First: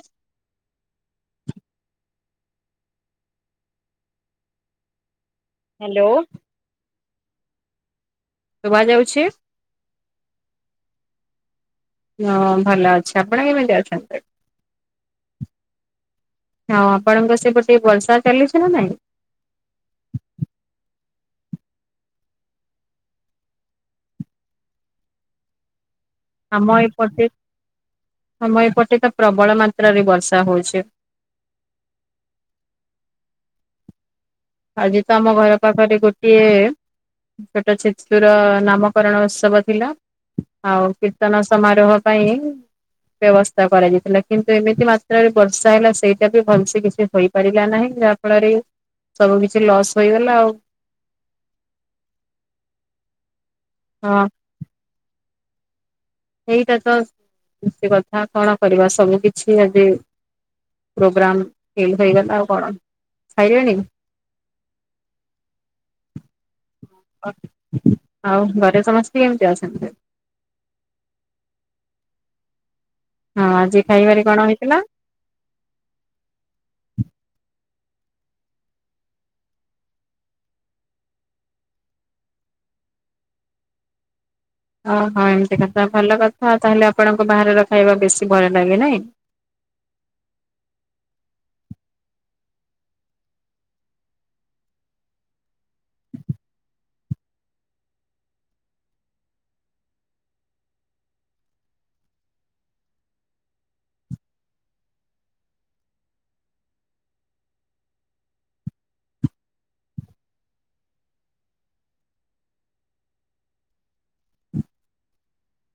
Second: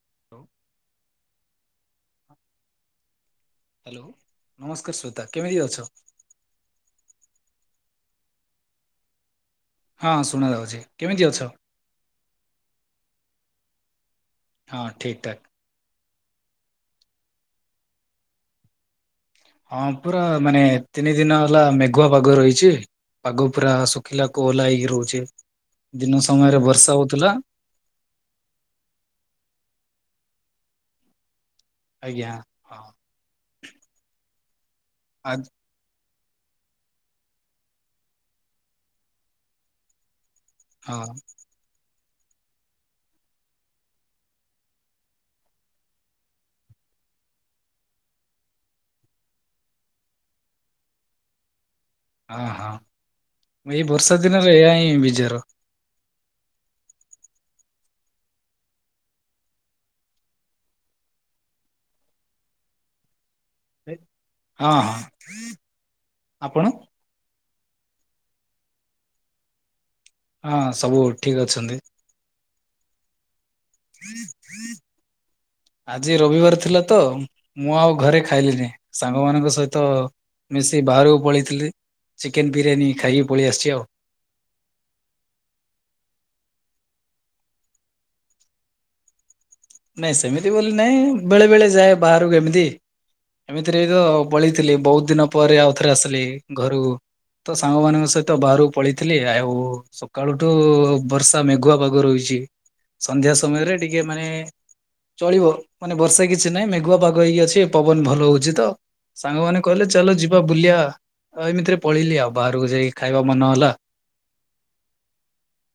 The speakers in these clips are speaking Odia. [inaudible] ହ୍ୟାଲୋ ନମସ୍କାର ଶ୍ଵେତା। କେମିତି ଅଛ? ହ୍ୟାଲୋ ଶୁଭା ଯାଉଛି? ହଁ ଶୁଣା ଯାଉଛି କେମିତି ଅଛ? ହଁ ଭଲ ଅଛି। ଆପଣ କେମିତି ଅଛନ୍ତି? ହଁ ଠିକ୍ ଠାକ। ହଁ ଆପଣଙ୍କ ସେପଟେ ବର୍ଷା ଚାଲିଛି ନା ନାଇଁ? ହଁ ପୁରା ମାନେ ତିନି ଦିନ ହେଲା ମେଘୁଆ ପାଗ ରହିଚି। ପାଗ ପୁରା ଶୁଖିଲା କୋହଲା ହେଇକି ରହୁଚି। ଦିନ ସମୟ ଆମ ଏପଟେ ଆମ ଏପଟେ ତ ପ୍ରବଳ ମାତ୍ରାରେ ବର୍ଷା ହଉଚି। ଆଜ୍ଞା। ହଁ ଆଜି ତ ଆ ଆମ ଘର ପାଖରେ ଗୋଟିଏ ଛୋଟ ଶିଶୁର ନାମକରଣ ଉତ୍ସବ ଥିଲା। ଆଉ ହଁ କୀର୍ତ୍ତନ ସମାରୋହ ପାଇଁ ବ୍ୟବସ୍ଥା କରାଯାଇଥିଲା। କିନ୍ତୁ ଏମିତି ମାତ୍ରାରେ ବର୍ଷା ହେଲା ସେଇଟା ବି ଭଲସେ କିଛି ହୋଇ ପାରିଲା ନାହିଁ। ଯାହାଫଳରେ ସବୁ କିଛି ଲସ୍ ହେଇଗଲା ଆଉ। ଆଁ ହଁ ଏଇ ବର୍ଷା ହଁ ଦିନରେ ଏହା ହିଁ ବିଜାର। ଏଇଟା ତ ଏମିତି କଥା କଣ କରିବା ସବୁ କିଛି ଆଜି ପ୍ରୋଗ୍ରାମ ଫେଲ ହେଇଗଲା ଆଉ କଣ। ଖାଇଲେଣି? ହଁ ହଁ ଆପଣ? ଆଉ ଘରେ ସମସ୍ତେ କେମିତି ଅଛନ୍ତି? ହଁ ସବୁ ଠିକ ଅଛନ୍ତି। ହଁ ଆଜି ଖାଇବାରେ କଣ ହେଇଥିଲା? ଆଜି ରବିବାର ଥିଲା ତ ମୁଁ ଆଉ ଘରେ ଖାଇଲିିନି ସାଙ୍ଗ ମାନଙ୍କ ସହିତ ମିଶି ବାହାରକୁ ପଳେଇଥିଲି ଚିକେନ ବିରିୟାନୀ ଖାଇକି ପଳେଇ ଆସିଚି ଆଉ ଓହୋ ଏମିତି କଥା ଭଲ କଥା ତାହେଲେ ଆପଣଙ୍କୁ ବାହାରର ଖାଇବା ବେଶି ଭଲ ଲାଗେ ନାଇଁ? ନାଇଁ ସେମିତି ବୋଲି ନାଇଁ ବେଳେ ବେଳେ ଯାଏ ବାହାରକୁ ଏମିତି। ଏମିତିରେ ତ ପଳେଇଥିଲି ବହୁତ ଦିନ ପରେ ଆଉ ଥରେ ଆସିଲି ଘରୁକୁ। ତ ସାଙ୍ଗମାନଙ୍କ ସହିତ ବାହାରକୁ ପଳେଇଥିଲି। ଆଉ ସକାଳୁଠୁ ବର୍ଷା ମେଘୁଆ ପାଗ ରହିଚି। ସନ୍ଧ୍ୟା ସମୟରେ ଟିକେ ମାନେ ଚଳିବ ମାନେ ବର୍ଷା କିଛି ନାହିଁ ମେଘୁଆ ପାଗ ହେଇକି ଅଛି ପବନ ଭଲ ହଉଚି ତ। ସାଙ୍ଗମାନେ କହିଲେ ଚାଲ ଯିବା ବୁଲିବା ଏମିତିରେ ପଳେଇିଲି ଆଉ ବାହାରକୁ ଯାଇକି ଖାଇବା ମନ ହେଲା।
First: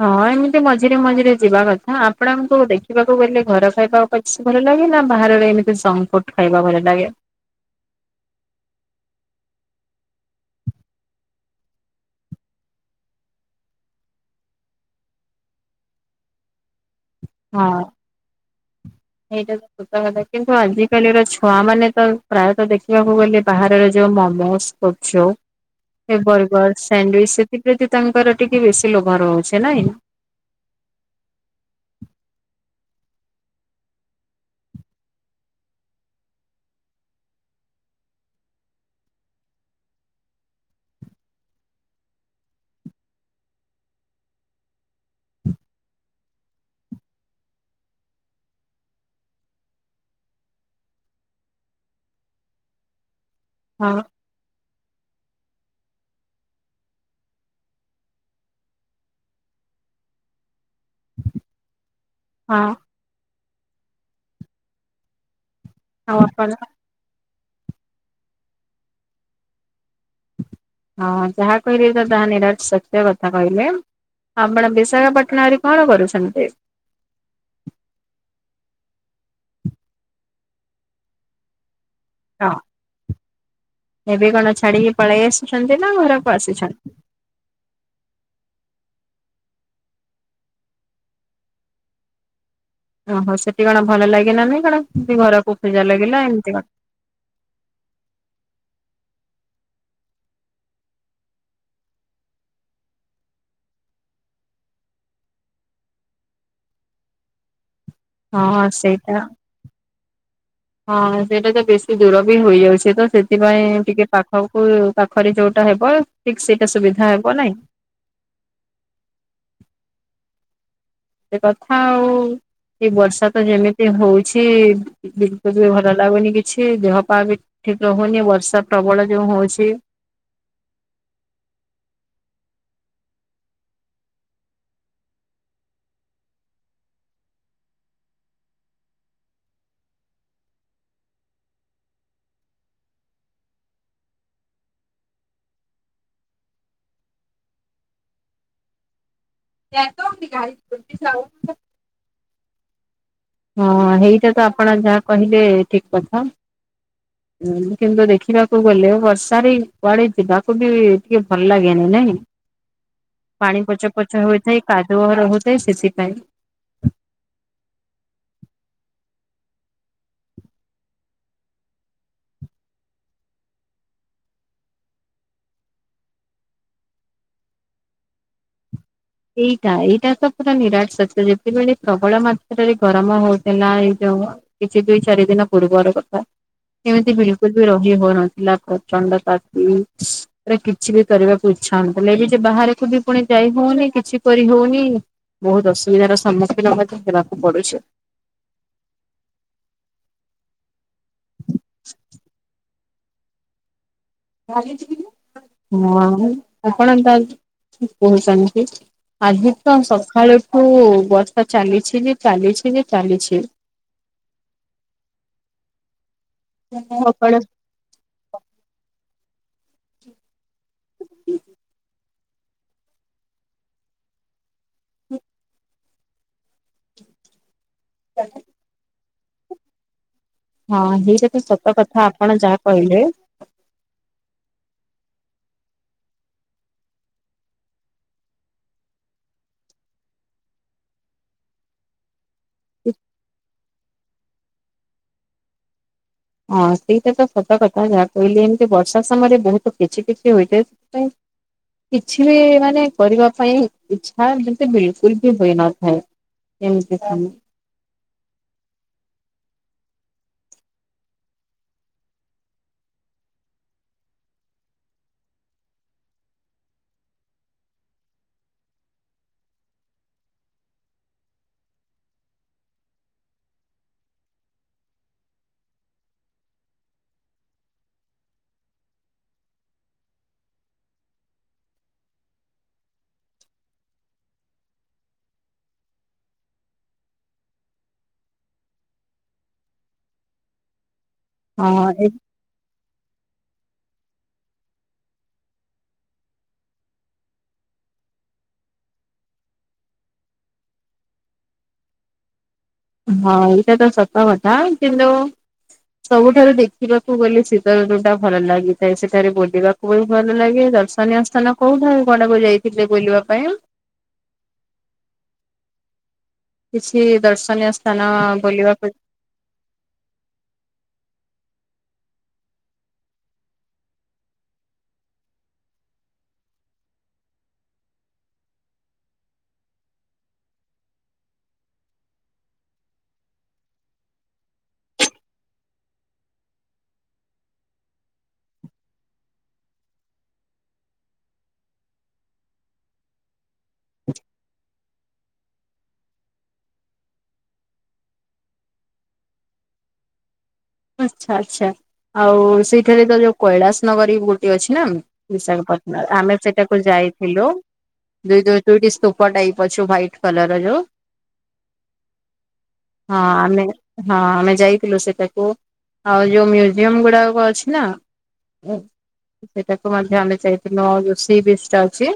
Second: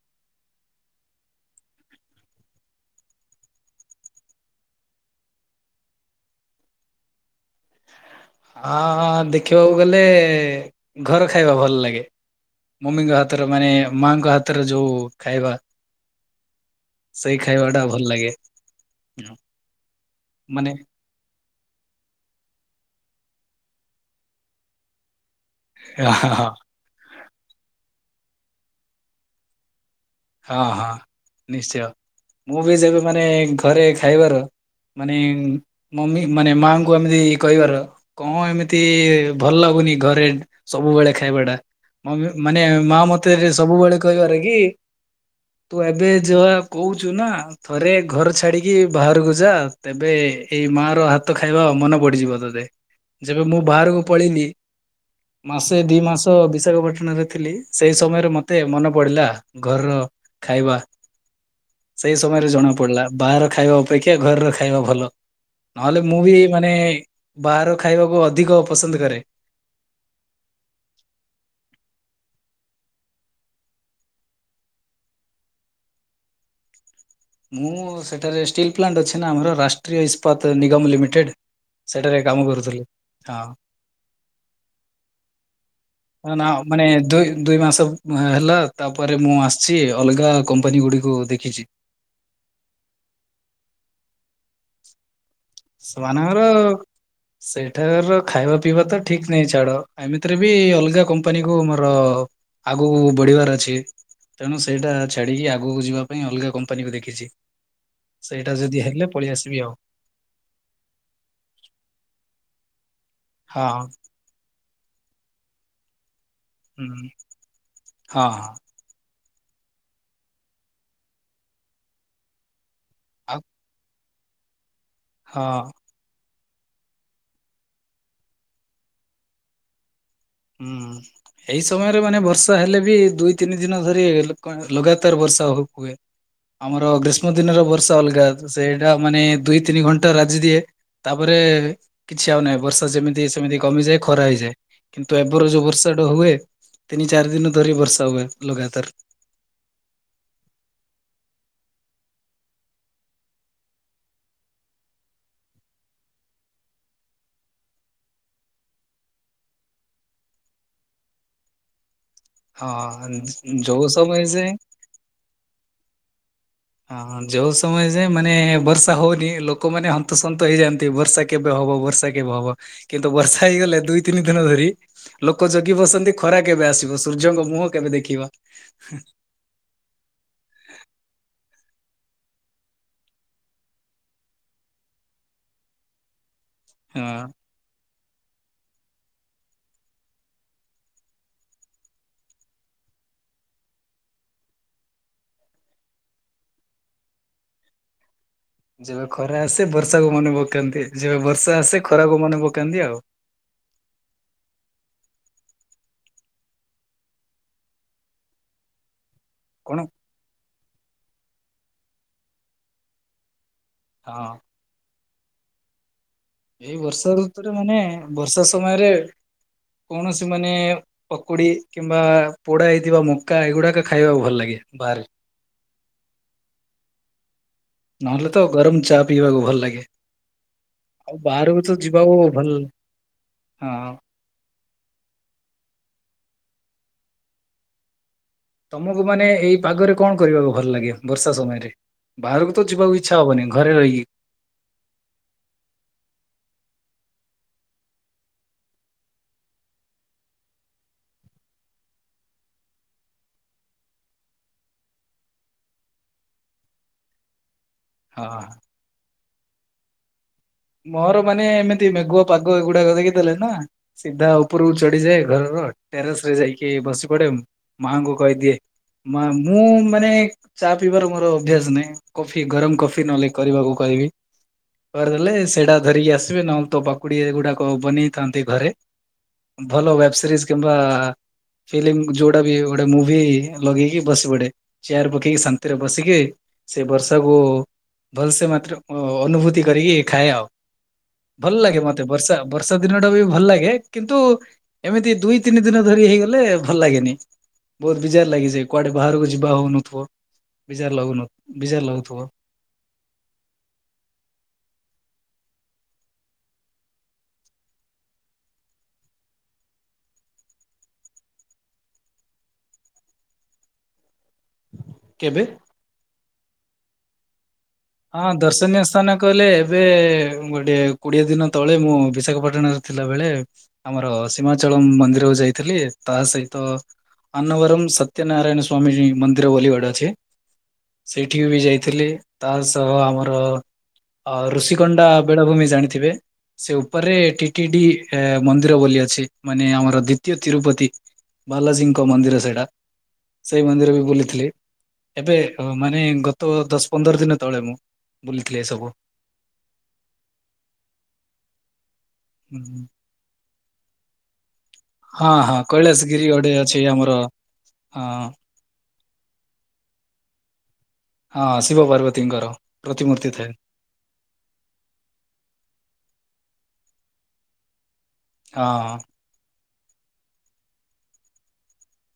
ହଁ ଏମିତି ମଝିରେ ମଝିରେ ଯିବା କଥା ଆପଣଙ୍କୁ ଦେଖିବାକୁ ଗଲେ ଘର ଖାଇବା ବେଶ୍ ଭଲ ଲାଗେ ନା ବାହାର ର ଏମିତି ଜଙ୍କ ଫ୍ରୁଟ ଖାଇବା ଭଲ ଲାଗେ? ଆଁ ଦେଖିବାକୁ ଗଲେ ଘର ଖାଇବା ଭଲ ଲାଗେ। ମମିଙ୍କ ହାତରେ ମାନେ ମାଆଙ୍କ ହାତରେ ଯୋଉ ଖାଇବା। ସେଇ ଖାଇବା ହଁ ଟା ଭଲ ଲାଗେ। ଏଇଟା ତ ସତ କଥା କିନ୍ତୁ ମାନେ ଆଜି କାଲି ର ଛୁଆ ମାନେ ତ ପ୍ରାୟତଃ ଦେଖିବାକୁ ଗଲେ ବାହାରର ଯୋଉ ମୋମୋସ୍, ହଁ ଗୁପଚୁପ୍ ଏ ହଁ ବର୍ଗର, ସାଣ୍ଡୟୁଚ୍ ସେଥିପ୍ରତି ତାଙ୍କର ଟିକେ ବେଶୀ ଲୋଭ ରହୁଚି ନାଇଁ? ଅଁ ହଁ ନିଶ୍ଚୟ ମୁଁ ବି ଯେବେ ମାନେ ଘରେ ଖାଇବାର ମାନେ ମମି ମାନେ ମାଆଙ୍କୁ ଏମିତି କହିବାର କଣ ଏମିତି ଭଲ ଲାଗୁନି ଘରେ ସବୁବେଳେ ଖାଇବା ଟା। ମମି ମାନେ ମାଆ ମତେ ସବୁବେଳେ କହିବାରେ କି ତୁ ଏବେ ଯୋଉ ଆ କହୁଚୁ ନା ଥରେ ଘର ଛାଡିକି ବାହାରକୁ ଯା ତେବେ ଏଇ ମାଆ ର ହାତ ଖାଇବା ମନ ପଡିଯିବ ତତେ। ଯେବେ ମୁଁ ହଁ ବାହାରକୁ ପଳେଇଲି। ମାସେ ଦିଇ ମାସ ବିଶାଖାପାଟଣାରେ ଥିଲି ସେଇ ସମୟରେ ମତେ ମନେ ପଡ଼ିଲା। ଘରର ଖାଇବା ସେଇ ସମୟରେ ହଁ ଜଣା ପଡିଲା। ବାହାର ଖାଇବା ଅପେକ୍ଷା ଘରର ଖାଇବା ଭଲ ନହେଲେ ଆଉ ମୁଁ ବି ଆପଣ ମାନେ ବାହାର ଖାଇବାକୁ ଅଧିକ ପସନ୍ଦ କରେ। ହଁ ଯାହା କହିଲେ ତ ତାହା ନିରାଟ୍ ସତ୍ୟ କଥା କହିଲେ। ଆପଣ ବିଶାଖାପାଟଣା ରେ କଣ କରୁଛନ୍ତି? ମୁଁ ସେଠାରେ ଷ୍ଟିଲ୍ ପ୍ଲାଣ୍ଟ ଅଛି ନା ଆମର ରାଷ୍ଟ୍ରୀୟ ଇସ୍ପାତ ନିଗମ ଲିମିଟେଡ଼୍। ସେଠାରେ କାମ ହଁ କରୁଥିଲୁ ହଁ। ଏବେ କଣ ଛାଡିକି ପଳେଇ ଆସିଛନ୍ତି ନା ଘରକୁ ନା ମାନେ ଆସିଛନ୍ତି? ଦୁଇ ଦୁଇ ମାସ ହେଲା ତାପରେ ମୁଁ ଆସଛି ଅଲଗା କମ୍ପାନୀ ଗୁଡ଼ିକୁ ଦେଖିଚି। ଓହୋ ସେଟି କଣ ଭଲ ଲାଗିଲାନି କଣ? ଏମିତି ଘରକୁ ଖୋଜା ଲାଗିଲା ସେମାନଙ୍କର ଏମତି କଣ? ସେଠାର ଖାଇବା ପିଇବା ତ ଠିକ୍ ନାହିଁ ଛାଡ। ଏମିତିରେ ବି ଅଲଗା କମ୍ପାନୀକୁୁ ମୋର ଆଗକୁ ବଢିବାର ଅଛି। ତେଣୁ ସେଇଟା ଛାଡ଼ିକି ଆଗକୁ ଯିବା ପାଇଁ ଅଲଗା କମ୍ପାନୀକୁ ଦେଖିଛି। ସେଇଟା ହଁ ଯଦି ହେଲେ ସେଇଟା ପଳେଇ ଆସିବି ଆଉ। ହଁ ସେଇଟା ତ ବେଶୀ ଦୂର ବି ହୋଇଯାଉଛି, ତ ସେଥିପାଇଁ ହଁ ଟିକେ ପାଖ୍ ହଉ କୁଲ୍ ପାଖରେ ଯୋଉଟା ହେବ ଠିକ ସେ ଉଁ ହୁଁ ହଁ ହ। ସେ କଥା ଆଉ, ଏ ବର୍ଷା ଆଉ ତ ଯେମିତି ହଉଛି ବିଲକୁଲ୍ ବି ହଁ ଭଲ ଲାଗୁନି କିଛି ଦେହ ପା ବି ଠିକ୍ ରହୁନି, ବର୍ଷା ପ୍ରବଳ ଯୋଉ ହଉଛି। ହୁଁ। ଏଇ ସମୟରେ ମାନେ ବର୍ଷା ହେଲେ ବି, ଦୁଇ ତିନି ଦିନ ଧରି ଲଗାତାର ବର୍ଷା ହବ୍ ହୁଏ। ଆମର ଗ୍ରୀଷ୍ମ ଦିନର ବର୍ଷା ଅଲଗା ସେଇଟା ମାନେ ଦୁଇ ତିନି ଘଣ୍ଟା ରାଜି ଦିଏ। ତାପରେ କିଛି ଆଉ ନାହିଁ, ବର୍ଷା ଯେମିତି ସେମିତି କମିଯାଏ ଖରା ହେଇଯାଏ। କିନ୍ତୁ ଏବେର ଯୋଉ ବର୍ଷାଟା ହୁଏ, ତିନି ଚାରି ଦିନ ଧରି ବର୍ଷା ହୁଏ ଲଗାତାର। [unintelligible] ହଁ ହେଇଟାତ ଆପଣ ଯାହା କହିଲେ ଠିକ କଥା। [inaudible] ଉୁଁ କିନ୍ତୁ ଦେଖିବାକୁ ଗଲେ ବର୍ଷାରେ କୁଆଡେ ଯିବାକୁବି ଟିକେ ଭଲ ଲାଗେନି ନାଇଁକି। ହଁ ପାଣି ଯୋଉ ପଚ ସମୟ ପଚ ଯାଏଁ ହୋଇଥାଏ କାଦୁଅ ରହୁଥାଏ ସେଥିପାଇଁ। ହଁ ଯୋଉ ସମୟ ଯାଏଁ ମାନେ ବର୍ଷା ହଉନି ଲୋକମାନେ ହନ୍ତସନ୍ତ ହେଇଯାଆନ୍ତି ବର୍ଷା କେବେ ହବ ବର୍ଷା କେବେ ହବ, କିନ୍ତୁ ବର୍ଷା ହେଇଗଲେ ଦୁଇ ତିନି ଦିନ ଧରି ଲୋକ ଜଗି ବସନ୍ତି ଖରା କେବେ ଆସିବ, ସୂର୍ଯ୍ୟଙ୍କ ମୁହଁ କେବେ ଦେଖିବା। ଏଇଟା ଏଇଟାତ ପୁରା ନିରାଟ ସତ, ଯେତେବେଳେ ପ୍ରବଳ ମାତ୍ରାରେ ଗରମ ହଉଥିଲା ଏଇ ଯୋଉ କିଛି ଦୁଇ ଚାରି ଦିନ ପୂର୍ବର କଥା କେମିତି ହଁ ବିଲ ବି ରହି ହଉନଥିଲା ପ୍ରଚଣ୍ଡତାତି। ର କିଛି ବି କରିବାକୁ ଇଚ୍ଛା ହୋଉଉନି ହେଲେବି ଯେ ବାହାରକୁ ବି ପୁଣି ଯାଇ ହୋଉନି କ। କିଛି କରି ହୋଉନି ବହୁତ ଅସୁବିଧାର ସମ୍ମୁଖୀନ ମଧ୍ୟ ହେବାକୁ ପଡୁଛି। ଯେବେ ଖରା ଆସେ ବର୍ଷାକୁ ମନେ ପକାନ୍ତି ଯେବେ ବର୍ଷା ଆସେ ଖରାକୁ ମନେ ପକାନ୍ତି ଆଉ। ହଁ ଆପଣ କାଇଁ କହୁଚନ୍ତି। ଆଜି ତ କଣ ସକାଳଠୁ ବର୍ଷା ଚାଲିଛି ଯେ ଚାଲିଛି ଯେ ଚାଲିଛି। ହଁ। ଏଇ ବର୍ଷା ସକାଳ ଋତୁରେ ମାନେ ବର୍ଷା ସମୟରେ କୌଣସି ମାନେ ପକୁଡି କିମ୍ବା ପୋଡା ହେଇଥିବା ମକା ଏଗୁଡାକ ଖାଇବାକୁ ଭଲ ଲାଗେ ବାହାରେ। ନହେଲେ ତ ଗରମ ଚା ପିଇବାକୁ ଭଲ ଲାଗେ। ହଁ ଆଉ ହେଇଟା ତ ବାହାରକୁ ସତ କଥା ଯିବାକୁ ଆପଣ ଭଲ ଯାହା କହିଲେ। ହଁ। ତମକୁ ମାନେ ଏଇ ପାଗରେ କଣ କରିବାକୁ ଭଲ ଲାଗେ? ବର୍ଷା ସମୟରେ ବାହାରକୁ ତ ଯିବାକୁ ଇଚ୍ଛା ହବନି। ଘରେ ରହିକି ହଁ ସେଇଟାତ ସତକଥା ଯାହା କହିଲି ଏମିତି ବର୍ଷା ସମୟରେ ବହୁତ କିଛିି କିଛି ହୋଇଥାଏ। ପାଇଁ କିଛିବି ମାନେ କରିବା ପାଇଁ ଇଛା, ଯେମିତି ବିଲକୁଲବି ହୋଇନଥାଏ। ଏମିତି କହୁ। ହଁ। ମୋର ମାନେ ଏମିତି ମେଘୁଆ ପାଗ ଏଗୁଡାକ ଦେଖି ଦେଲେ ନା ସିଧା ଉପରକୁ ଚଢ଼ିଯାଏ ଘରର ଟେରେସରେ ଯାଇକି ବସି ପଡେ ମାଙ୍କୁ କହିଦିଏ ମା ମୁଁ ମାନେ ଚା ପିଇବାର ମୋର ଅଭ୍ୟାସ ନାଇଁ। କଫି ଗରମ କଫି ନହଲେ କରିବାକୁ କହିବି କରିଦେଲେ। ସେଟା ଧରିକି ଆସିବେ ନହେଲେ ତ ପାକୁଡି ଗୁଡାକ ବନେଇଥାନ୍ତି ଘରେ। ଭଲ ୱେବ ସିରିଜ କିମ୍ବା। ଫିଲ୍ମ ଯୋଉଟା ବି ଗୋଟେ ମୁଭି ଲଗେଇକି ବସି ପଡେ। ଚେୟାର୍ ପକେଇକି ଶାନ୍ତିରେ ବସିକି ସେ ବର୍ଷାକୁ ଭଲସେ ମାତ୍ର ଅନୁଭୂତି କରିକି ଖାଏ ଆଉ ଭଲ୍ ଲାଗେ ମତେ ହଁ ବର୍ଷା ଆଉ ବର୍ଷା ଦିନ ଟା ବି ଭଲ ଲାଗେ କିନ୍ତୁ ଏମିତି ଦୁଇ ତିନି ଦିନ ଧରି ହେଇଗଲେ ଭଲ ଲାଗେନି। ବହୁତ ବିଜାର ଲାଗିଚି କୁଆଡେ ବାହାରକୁ ଯିବା ହଉନିଥିବ ବିଜାର ଲାଗୁନ ବିଜାର ଲାଗୁଥିବ। ହଁ ଏଇଟା ତ ସତ କଥା। କିନ୍ତୁ ସବୁଠାରୁ ଦେଖିବାକୁ ଗଲେ ଶୀତ ଋତୁ ଟା ଭଲ ଲାଗିଥାଏ। ସେଠାରେ ବୁଲିବାକ ବହୁତ୍ ଭଲ ଲାଗେ। ଦର୍ଶନୀୟ ସ୍ଥାନ କୋଉ କୋଉ କଡକୁ ଯାଇଥିଲେ ବୁଲିବା ପାଇଁ? କେବେ? କିଛି ଦର୍ଶନୀୟ ସ୍ଥାନ ବୁଲିବାକୁ କଅଲେ ଏବେ ଗୋଟେ କୋଡିଏ ଦିନ ତଳେ ମୁଁ ବିଶାଖାପାଟଣା ରେ ଥିଲା ବେଳେ ଆମର ସୀମାଚଳଂ ମନ୍ଦିରକୁ ଯାଇଥିଲି। ତା ସହିତ ଆନବରମ୍ ସତ୍ୟ ନାରାୟଣ ସ୍ବାମୀଜୀ ମନ୍ଦିର ୱଲି ଗୋଡ଼େ ଅଛି। ସେଇଠି ବି ଯାଇଥିଲି। ତା ସହ ଆମର ଅ ଋଷିକଣ୍ଡା ବେଳାଭୂମି ଜାଣିଥିବେ? ସେ ଉପରେ ଟିଟି ଡି ଏଁ ମନ୍ଦିର ବୋଲି ଅଛି ମାନେ ଆମର ଦ୍ଵିତୀୟ ତିରୁପତି। ବାଲାଜୀଙ୍କ ମନ୍ଦିର ସେଇଟା। ସେଇ ମନ୍ଦିର ବି ବୁଲିଥିଲି ଏବେ ମାନେ ଗତ ଦଶ ପନ୍ଦର ଦିନ ତଳେ ମୁଁ ବୁଲିଥିଲି ଏ ସବୁ। ଆଚ୍ଛା ଆଚ୍ଛା ଆଉ ସେଇଠାରେ ତ ଯୋଉ କୈଳାସ ନଗରୀ ଗୋଟେ ଅଛି ନା। ହଁ ହଁ ବିଶାଖାପଟନା କୈଳାସ ଗିରି ଆମେ ଗୋଟେ ଅଛି ସେଟାକୁ ଆମର ଯାଇଥିଲୁ ହଁ ଦୁଇ ଦୁଇ ଦୁଇଟି ସ୍ତୁପ ଟାଇପ୍ ଅଛୁ ହ୍ୱାଇଟ୍ କଲର୍ ର ଯୋଉ। ହଁ ଶିବ ପାର୍ବତୀଙ୍କର ହଁ ପ୍ରତିମୂର୍ତ୍ତି ଥାଏ। ଆମେ ହଁ ଆମେ ଯାଇଥିଲୁ ସେଟାକୁ, ଆଉ ଯୋଉ ମ୍ୟୁଜିୟମ ଗୁଡାକ ଅଛି ନା ହଁ ସେଇଟାକୁ ମଧ୍ୟ ଆମେ ଯାଇଥିଲୁ, ଯୋଉ ସି ବିଚ୍ ଟା ଅଛି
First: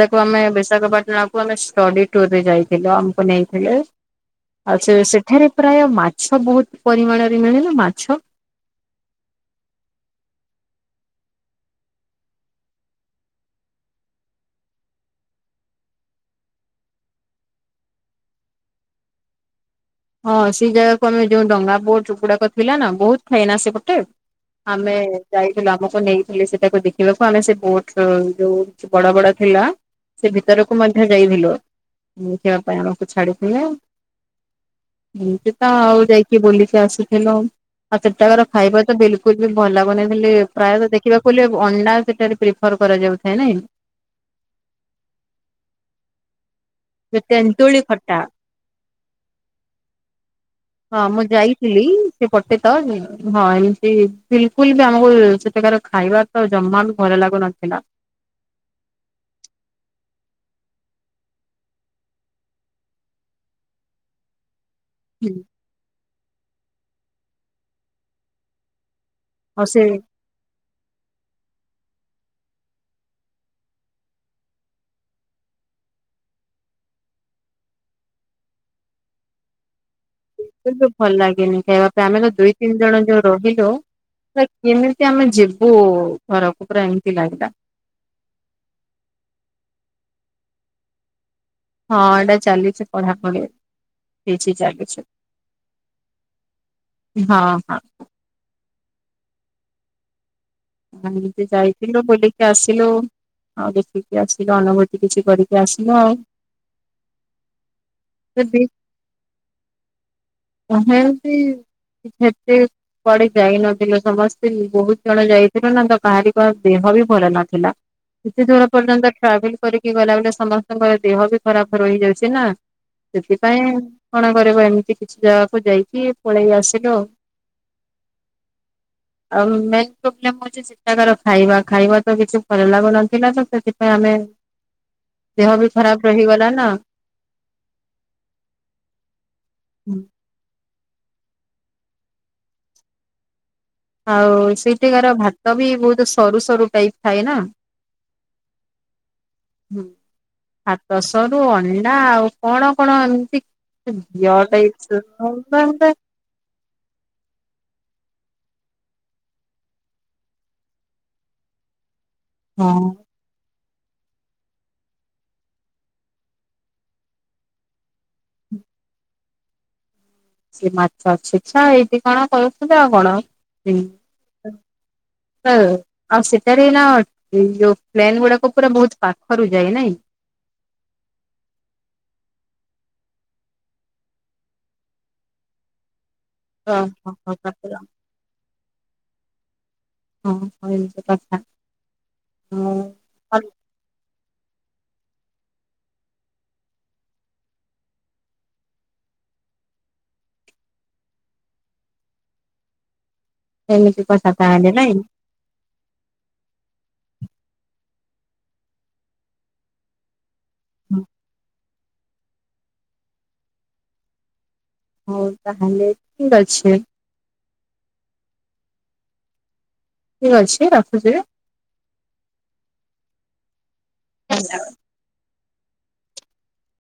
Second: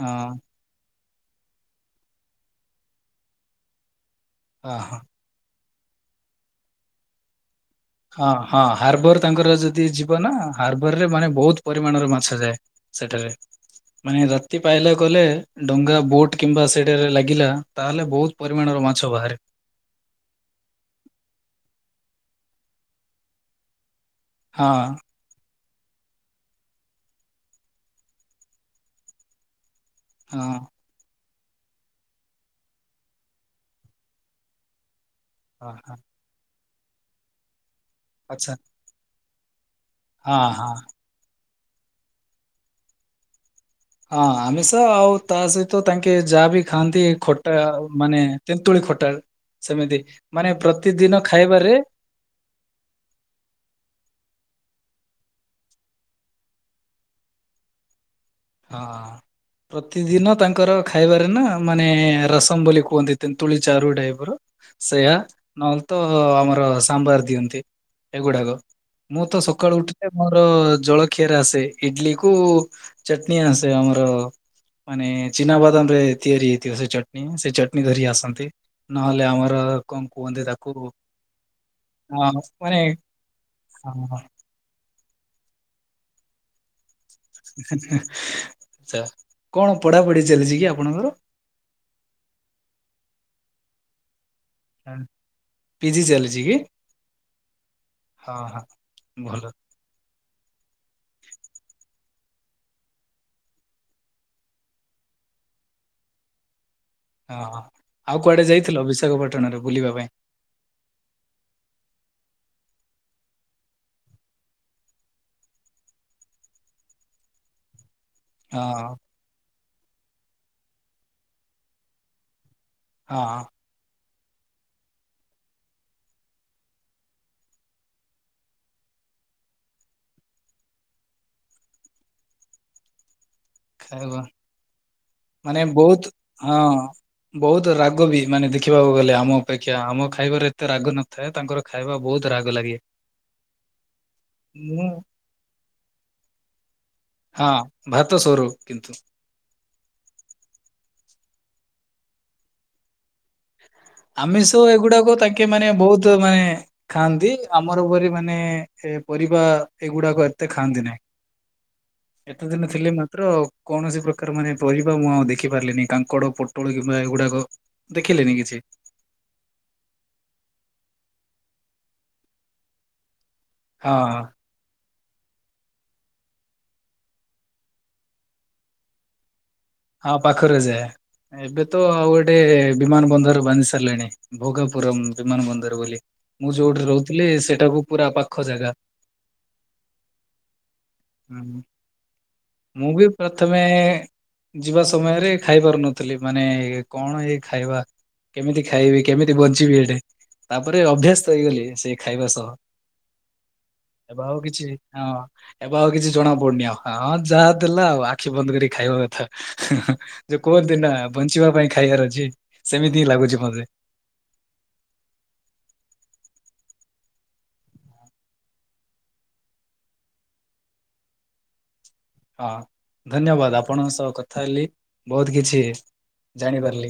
ହଁ ଆମେ ବିଶାଖାପାଟନା କୁ ଆମେ ଷ୍ଟଡି ଟୁର୍ ରେ ଯାଇଥିଲୁ, ଆମକୁ ନେଇଥିଲେ ଆଉ ହଁ ସେ ହଁ। ସେ ଏଠାରେ ପ୍ରାୟ ମାଛ ବହୁତ ପରିମାଣରେ ମିଳିଲେ ନା ହଁ- ହଁ ହାର୍ବର ତାଙ୍କର ଯଦି ଯିବ ନା, ହାର୍ବର ରେ ମାନେ ବହୁତ ପରିମାଣର ମାଛ ଯାଏ। ସେଠାରେ ମାନେ ରାତି ପାଇଲା କଲେ, ଡଙ୍ଗା ବୋଟ କିମ୍ବା ସେଠାରେ ଲାଗିଲା ତାହେଲେ ବହୁତ ପରିମାଣର ମାଛ ବାହାରେ। ହଁ ସେ ଜାଗାକୁ ଆମେ ଯୋଉ, ଡଙ୍ଗା ବୋଟ ଗୁଡାକ ଥିଲା ନା ବହୁତ ଥାଏ ନା ସେପଟେ। ହଁ ଆମେ ଯାଇଥିଲେ ଆମକୁ ନେଇଥିଲେ, ସେଟାକୁ ଦେଖିବାକୁ ଆମେ ସେ ବୋଟ ଯୋଉ ବଡ ବଡ ଥିଲା। ସେ ହଁ। ଭିତରକୁ ମଧ୍ୟ ଯାଇଥିଲୁ, ଦେଖିବା ପାଇଁ ଆମକୁ ଛାଡିଥିଲେ। ଏମିତି ତ ହଁ ହଁ ଆଉ ଯାଇକି ବୁଲିକି ଆସିଥିଲୁ। ଆଉ ସେଠାକାର ଆଚ୍ଛା ଖାଇବା ବିଲକୁଲ ବି ଭଲ ବନେଇଥିଲି, ହଁ ହଁ। ପ୍ରାୟତଃ ଦେଖିବାକୁ ଗଲେ ଅଣ୍ଡା ସେଠାରେ ପ୍ରିଫର କରାଯାଉଥାଏ ନାଇଁ। ହଁ ଆମିଷ ଆଉ ତା ସହିତ ତାଙ୍କେ ଯାହା ବି ଖାଆନ୍ତି ଯେ ଖଟା ତେନ୍ତୁଳି ଖଟା ମାନେ ତେନ୍ତୁଳି ଖଟା ସେମିତି ମାନେ ପ୍ର ହଁ- ମୁଁ ଯାଇଥିଲି ସେ ପଟେ ତ ହଁ ଏମିତି ବିଲକୁଲ ବି, ଆମକୁ ସେଠାକାର ଖାଇବା ତ ଜମା ବି ଭଲ ଲାଗୁନଥିଲା। ହଁ। ପ୍ରତିଦିନ ତାଙ୍କର ଖାଇବାରେ ନା, ମାନେ ରସମ ବୋଲି କୁହନ୍ତି ତେନ୍ତୁଳି ଚାରୁ ଟାଇପର। ସେୟା, ନହେଲେ ତ ଆମର ସାମ୍ବାର ଦିଅନ୍ତି ଏଗୁଡାକ। ମୁଁ ତ ଆଉ ସକାଳୁ ସେ ଉଠିଲେ ମୋର ଜଳଖିଆରେ ଆସେ, ଇଡଲିକୁ ଚଟଣି ଆସେ ଆମର ମାନେ ଚିନାବାଦାମ ରେ ତିଆରି ହେଇଥିବ ସେ ଚଟଣି, ସେ ଚଟଣି ଧରି ଆସନ୍ତି। ନହେଲେ ଆମର କଣ କୁହନ୍ତି ତା କିନ୍ତୁ ଭଲ ଲାଗେନି ଖାଇବା ପାଇଁ, ଆମେ ତ ଦୁଇ ତିନି ମାନେ ଜଣ ଯୋଉ ରହିଲୁ। କେମିତି ଆମେ ଯିବୁ ଘରକୁ, ପୁରା ଏମିତି ଲାଗିଲା। ଆଛା କଣ ପଢାପଢି ଚାଲିଛି କି ଆପଣଙ୍କର? ହଁ ଏଇନା ଚାଲିଛି ପଢାପଢି। [unintelligible] ପିଜି ଚାଲିଛି କି ହଁ ହଁ। ହଁ- ହଁ ଭଲ। ଆମେ ଏମିତି ଯାଇଥିଲୁ ବୁଲିକି ଆସିଲୁ। ଆଉ ଦେଖିକି ଆସିଲୁ, ଅନୁଭୂତି କିଛି କରିକି ଆସିଲୁ ଆଉ। ଓ ହୋ ଆଉ କୁଆଡେ ସେଠି ଯାଇଥିଲ, ବିଶାଖାପାଟନାରୁ ବୁଲିବା ପାଇଁ। [unintelligible] ସେତେ କୁଆଡେ ଯାଇନଥିଲେ, ସମସ୍ତେ ବହୁତ ଜଣ ଯାଇ [unintelligible] କାହାରିଙ୍କ ଦେହ ବି ଭଲ ନଥିଲା, କେତେ ଦୂର ହଁ ପର୍ଯ୍ୟନ୍ତ ଟ୍ରାଭେଲ କରିକି ଗଲା ବେଲେ, ସମସ୍ତଙ୍କର ଦେହ ବି ଖରାପ ରହିଯାଉଛି ନା ହଁ ସେଥିପାଇଁ। କଣ କରିବୁ, ଏମିତି କିଛି ଜାଗାକୁ ଯାଇକି ପଳେଇ ଆସିଲୁ ଆଉ। ଆଉ ମେନ ପ୍ରୋବେଲମ ହଉଛି ଯେ ସେଠାକାର ଖାଇବା, ଖାଇବା ତ କିଛି ଭଲ ଲାଗୁନଥିଲା ତ ସେଥିପାଇଁ ଆମେ ଖାଇବା ଦେହ ମାନେ ବି ବହୁତ ଖରାପ ହେଇଗଲା ହଁ ନା। ବହୁତ ରାଗ ବି, ମାନେ ଦେଖିବାକୁ ଗଲେ ଆମ ଅପେକ୍ଷା। ଆମ ଖାଇବାରେ ଏତେ ରାଗ ନଥାଏ, ତାଙ୍କର ଖାଇବା ବହୁତ ରାଗ ଲାଗେ। ଆଉ ମୁଁ ସେଇଠିକାର ଭାତ ବି ବହୁତ ସରୁ ସରୁ ଟାଇପ ଥାଏ ନା। ହଁ ଭାତ ସରୁ କିନ୍ତୁ ହୁଁ ଭାତ ସରୁ, ଅଣ୍ଡା ଆଉ କଣ କଣ ଏମିତି ଯ ଟାଇପ [unintelligible] ତ ମାଏ ଖାଆନ୍ତି ଆମର ଉପରେ ମାନେ ଏ ପରିବା ଏଇଗୁଡାକ ଏତେ ଖାଆନ୍ତି ନାହିଁ। ଏତେ ଦିନ ହଁ। ଥିଲେ ନା। କୌଣସି ପ୍ରକାର ମାନେ ପରିବା ମୁଁ ଆଉ ଦେଖି ପାରିଲିନି କାଙ୍କଡ, ପୋଟଳ କିମ୍ବା ଏଗୁଡାକ। ଦେଖିଲିନି କିଛି। ମାଛ ଛେଛା ଏଇଠି କଣ କରୁଥିଲେ ଆଉ କଣ? ହଁ। [inaudible] ଆଉ ସେଠାରେ ନା ଯୋଉ ପ୍ଲେନ୍ ଗୁଡାକ ପୁରା ବହୁତ ପାଖରୁ ଯାଏ ନାଇଁ। ହଁ ପାଖରେ ଯାଏ। ଏବେ ତ ଆଉ ଗୋଟେ ବିମାନ ବନ୍ଦର ବାନ୍ଧି ସାରିଲେଣି ଭୋଗାପୁରମ୍ ବିମାନ ବନ୍ଦର ବୋଲି। ମୁଁ ହଁ ଯୋଉଠି ରହୁଥିଲି ସେଇଟାକୁ ପୁରା ପାଖ ଜାଗା। ଏମିତି [inaudible] କଥା ମୁଁ ବି ପ୍ରଥମେ ଯିବା ସମୟରେ ଖାଇ ପାରୁନଥିଲି ମାନେ କଣ ଏଇ ଖାଇବା କେମିତି ଖାଇବି କେମିତି ବଞ୍ଚିବି ଏଠି। ତାପରେ ଅଭ୍ୟାସ ହେଇଗଲି ସେ ଖାଇବା ସହ। ଏମିତି ଏବେ କଥା ଆଉ କିଛି ତାହଲେ ନାଇ। ହଁ ଏବେ ଆଉ କିଛି ଜଣା ପଡୁନି ଆଉ ହଁ ଯାହା ଦେଲା ଆଉ ଆଖି ବନ୍ଦ କରି ଖାଇବା କଥା। ଯେ କୁହନ୍ତି ନା ବଞ୍ଚିବା ପାଇଁ ଖାଇବାର ଅଛି ସେମିତି ହିଁ ଲାଗୁଛି ମତେ। ହଉ ତାହେଲେ ଠିକ ଅଛି। ଠିକ ଅଛି ରଖୁଛି। ହଁ ଧନ୍ୟବାଦ ଆପଣଙ୍କ ସହ କଥା ହେଲି ବହୁତ କିଛି ଜାଣିପାରିଲି।